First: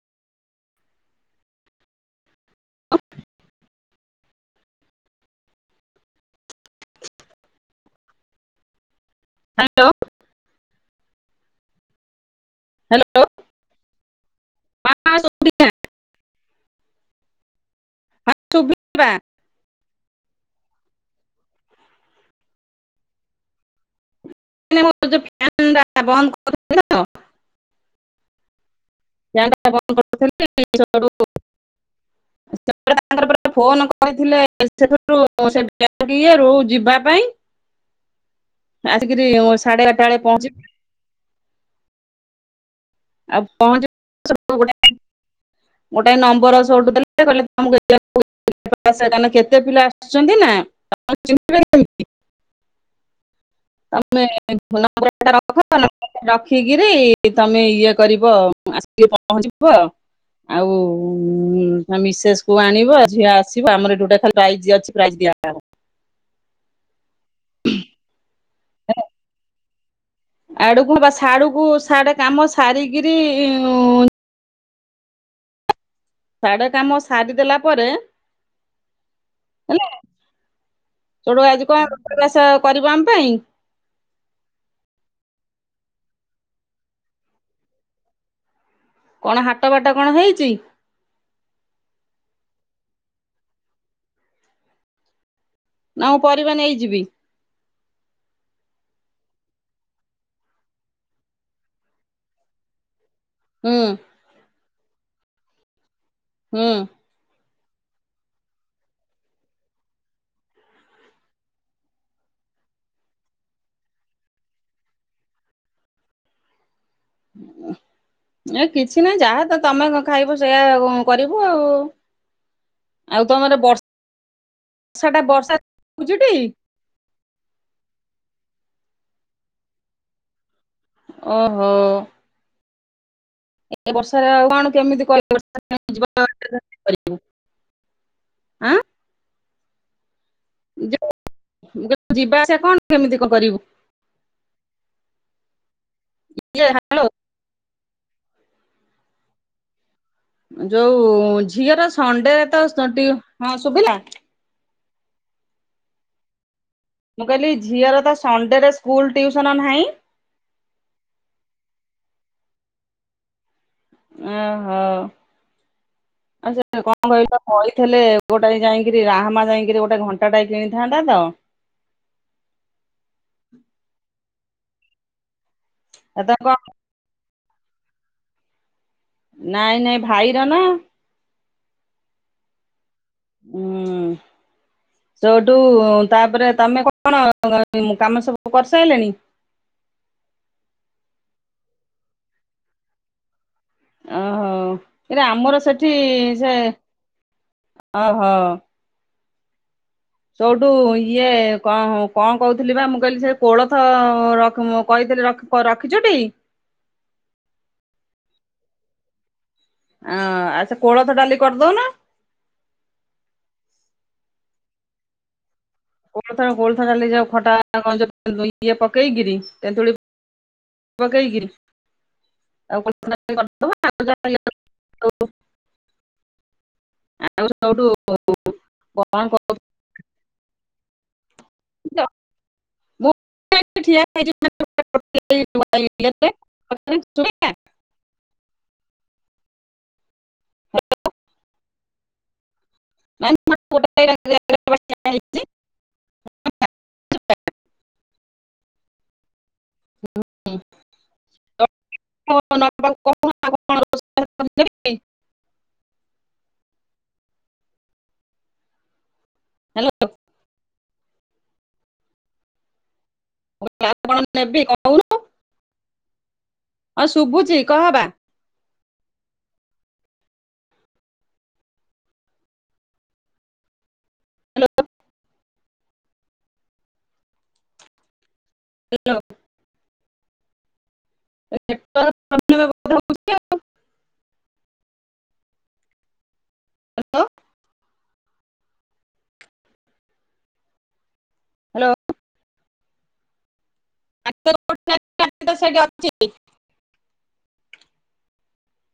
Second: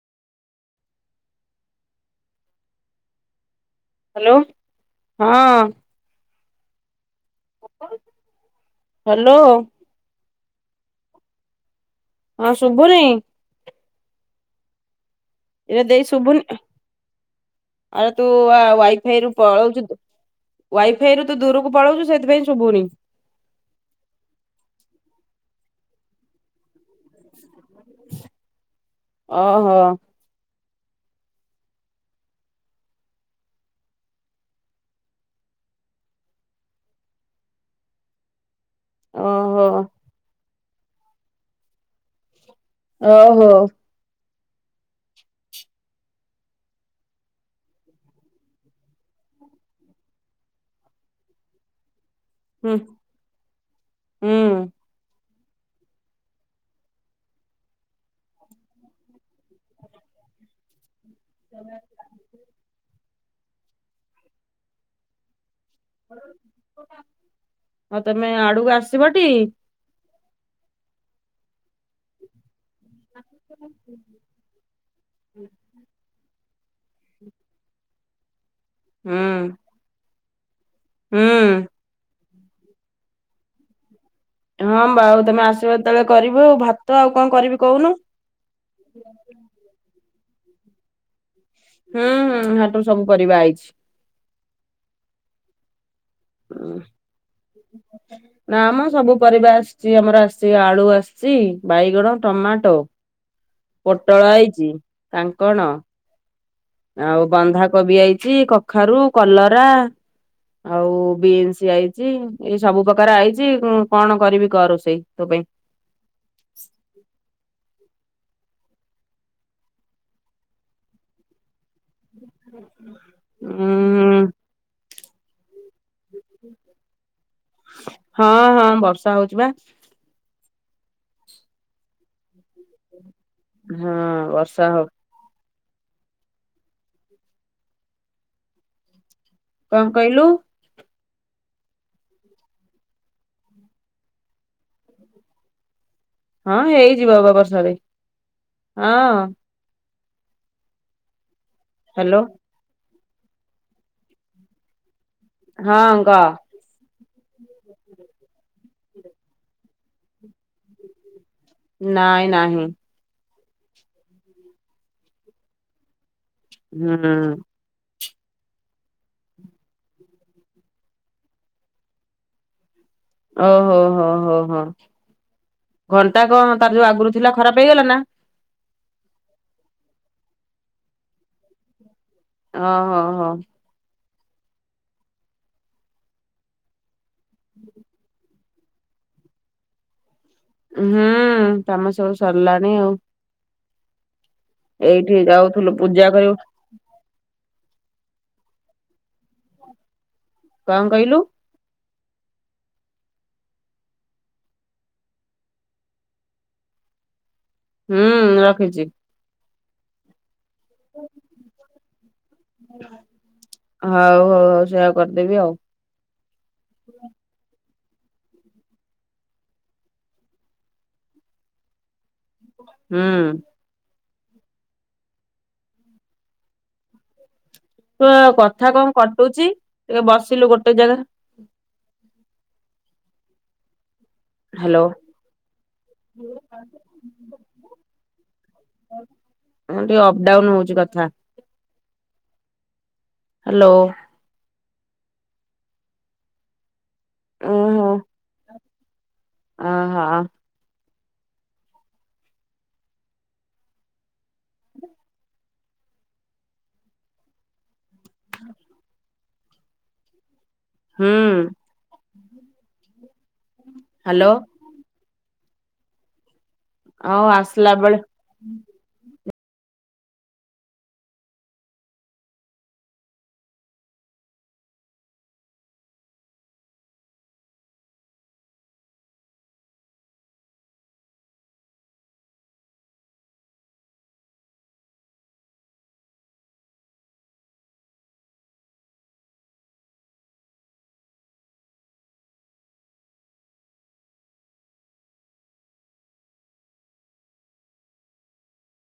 Hello, ହଁ। Hello. ଲୋଁ। ହଁ, ଶୁଭୁନି? ହ୍ୟାଲୋ। ହଁ ଏରେ ଦେଇ ଶୁଭୁନି। ଆରେ ତୁ ଶୁଭିଲା ୱାଇଫାଇ ରୁ ପଳଉଚୁ ତୁ। ୱାଇଫାଇ ରୁ ତୁ ଦୂରୁକୁ ପଳଉଚୁ, ସେଥିପାଇଁ ଶୁଭୁନି। [inaudible] ଫ୍ୟାନ୍ ଟା ବନ୍ଦ। [inaudible] ଫ୍ୟାନ୍ ଟା ଓହୋ ବନ୍ଦ [inaudible] [unintelligible] ତାପରେ [unintelligible] ଫୋନ୍ କରିଥିଲେ ସେଥିରୁ ସେ ଇଏରୁ ଯିବା ପାଇଁ। ଆସିକିରି ଓହୋ ସାଢ଼େ ବାରଟା ବେଳେ ପହଞ୍ଚିବୁ। ଓହୋ [unintelligible] ଗୋଟେ ନମ୍ବର ସଉଠୁ ଦେଲେ କହିଲେ [unintelligible] [unintelligible] ଏତେ ପିଲା ଆସୁଛନ୍ତି ନା। [unintelligible] ହୁଁ ହୁଁ [unintelligible] ରଖିକିରି ତମେ ଇଏ କରିବ ଆଉ ଆସିକି ପହଞ୍ଚିବ। ଆଉ ହେ ମିସେସ୍ କୁ ଆଣିବେ। ଝିଅ ଆସିବ ଆମର ଏଠି ଗୋଟେ ଖାଲି ପ୍ରାଇଜ୍ ଅଛି ପ୍ରାଇଜ୍ ଦିଆହବ। ଆଉ ତମେ ଆଡ଼କୁ ଆସିବ ଟି? ଆଡ଼କୁ ବା ସାଡ଼ୁକୁ ସାଡ଼େ କାମ ସାରିକିରି ଉଁ [inaudible] ସାଡ଼େ କାମ ସାରିଦେଲା ପରେ ହୁଁ। ହେଲା ହୁଁ ସଟୁ ଆଜି କଣ ରୋଷେଇ ବାସ କରିବ ଆମ ପାଇଁ? ହଁ ବାଉ ତମେ ଆସିବ ଯେତେବେଳେ କରିବି ଆଉ ଭାତ ଆଉ କଣ କରିବି କହୁନୁ? କଣ ହାଟ ବାଟ କଣ ହେଇଚି? ହୁଁ ହୁଁ ହାଟରୁ ସବୁ ପରିବା ଆଇଚି। ନା ମୁଁ ପରିବା ନେଇଯିବି? ନା ମ ସବୁ ପରିବା ଆସିଚି ଆମର ଆସିଚି ଆଳୁ ଆସିଚି ବାଇଗଣ ଟମାଟୋ ହୁଁ ପୋଟଳ ଆଇଚି କାଙ୍କଣ ହୁଁ। ଆଉ ବନ୍ଧାକୋବି ଆଇଚି କଖାରୁ କଲରା ଆଉ ବିନ୍ସ ଆଇଚି ଏଇ ସବୁ ପ୍ରକାର ଆଇଚି କଁ କଣ କରିବି କଅ ରୋଷେଇ ତୋ ପାଇଁ? ଏ କିଛି ନାଇଁ ଯାହା ତ ତମେ ଖାଇବ ସେଇଆ କରିବୁ ଆଉ। [unintelligible] ଆଉ ତମର ଉଁ ବର୍ଷ ଷାଟା ବର୍ଷା ଉଚିଟି? ହଁ ହଁ ବର୍ଷା ହଉଛି ପା। ଓହୋ। ଏତେ ହଁ ବର୍ଷାରେ ଆଉ ବର୍ଷା କଣ ହଉ କେମିତି କର [unintelligible] ଆଁ କଣ କହିଲୁ? ଯଉ ମୁ କ ଯିବା ଆସିବା କଣ କେମିତି କ କରିବୁ? [inaudible] ହଁ ଇଏ ହ୍ୟାଲୋ ହେଇଯିବ ବ ବର୍ଷାରେ ହଁ। ଯୋଉ ଝିଅର ହ୍ୟାଲୋ ସଣ୍ଡେରେ ତ ସ ଟି ହଁ ଶୁଭିଲା? ହଁ ଙ୍କ ମୁଁ କହିଲି ଝିଅର ତ ସଣ୍ଡେରେ ସ୍କୁଲ ଟିଉସନ ନାହିଁ? ନାଇଁ ନାହିଁ। ଓହୋ ଆଛା କଣ ହୁଁ କହିଲ କହିଥିଲେ ଗୋଟାଏ ଯାଇଙ୍କିରି ରାହାମା ଯାଇଙ୍କିରି ଗୋଟେ ଘଣ୍ଟାଟାଏ କିଣିଥାନ୍ତା ତ। ଓ ହୋ ହୋ ହୋ ହୋ ଘଣ୍ଟା କଣ ତାର ଯୋଉ ଆଗରୁ ଥିଲା ଖରାପ ହେଇଗଲା ନା? ନାଇଁ ନାଇଁ ଭାଇର ନା। ଓ ହୋ ହୋ। ହୁଁ ସେଉଠୁ ତାପରେ ତମେ କଣ କାମ ସବୁ କରିସାରଲେଣି। ହୁଁ କାମ ସବୁ ସରିଲାଣି ଆଉ। ଓହୋ ଏଇଠି କି ଆମର ଯାଉଥିଲୁ ସେଠି ପୂଜା କରିବୁ ସେ ଅହୋ। ତୋଠୁ କଣ କହିଲୁ ଇଏ କଣ ହ। କଣ କହୁଥିଲି ବା ମୁଁ କହିଲି ସେ କୋଳଥ ରଖ ମୋ କହିଥିଲି ରଖ ରଖିଚୁଟି? ହୁଁ ରଖିଛି। ଆ ଆଉ ସେ କୋଳଥ ଡାଲି କରିଦଉନ। ହଉ ହଉ ହଉ ସେୟା କରିଦେବି ଆଉ। କୋଥ କୋଥଡାଲି ଯଉ ଖଟା ଗଞ୍ଜ ଇଏ ପକେଇକିରି ତେନ୍ତୁଳି। ପକେଇକିରି ଆଉ ହୁଁ [inaudible] ଆଉ ସୋଉଠୁ ତୁ କଥା କଣ କଟୁଛି ଟିକେ ବସିଲୁ ଗୋଟେ ଜାଗା କହୁଥିଲି [inaudible] ହଁ ଟିକେ ଅଫଡାଉନ ହଉଛି କଥା। ହ୍ୟାଲୋ [inaudible] ଓହୋ। ଅହୋ। ହ [inaudible] [inaudible] [inaudible] ହଁ [inaudible] ହ୍ୟାଲୋ। ହୁଁ। ଆଉ କଣ ହ୍ୟାଲୋ ନେବି କହୁନୁ ହଁ ଆଉ ଶୁଭୁଛି ଆସିଲା ବେଳେ କହବା। [unintelligible] [unintelligible] [unintelligible] [unintelligible] ହାଲୋ। ହ୍ୟାଲୋ। [unintelligible] ସେଇଠି ଅଛି ସେଟି।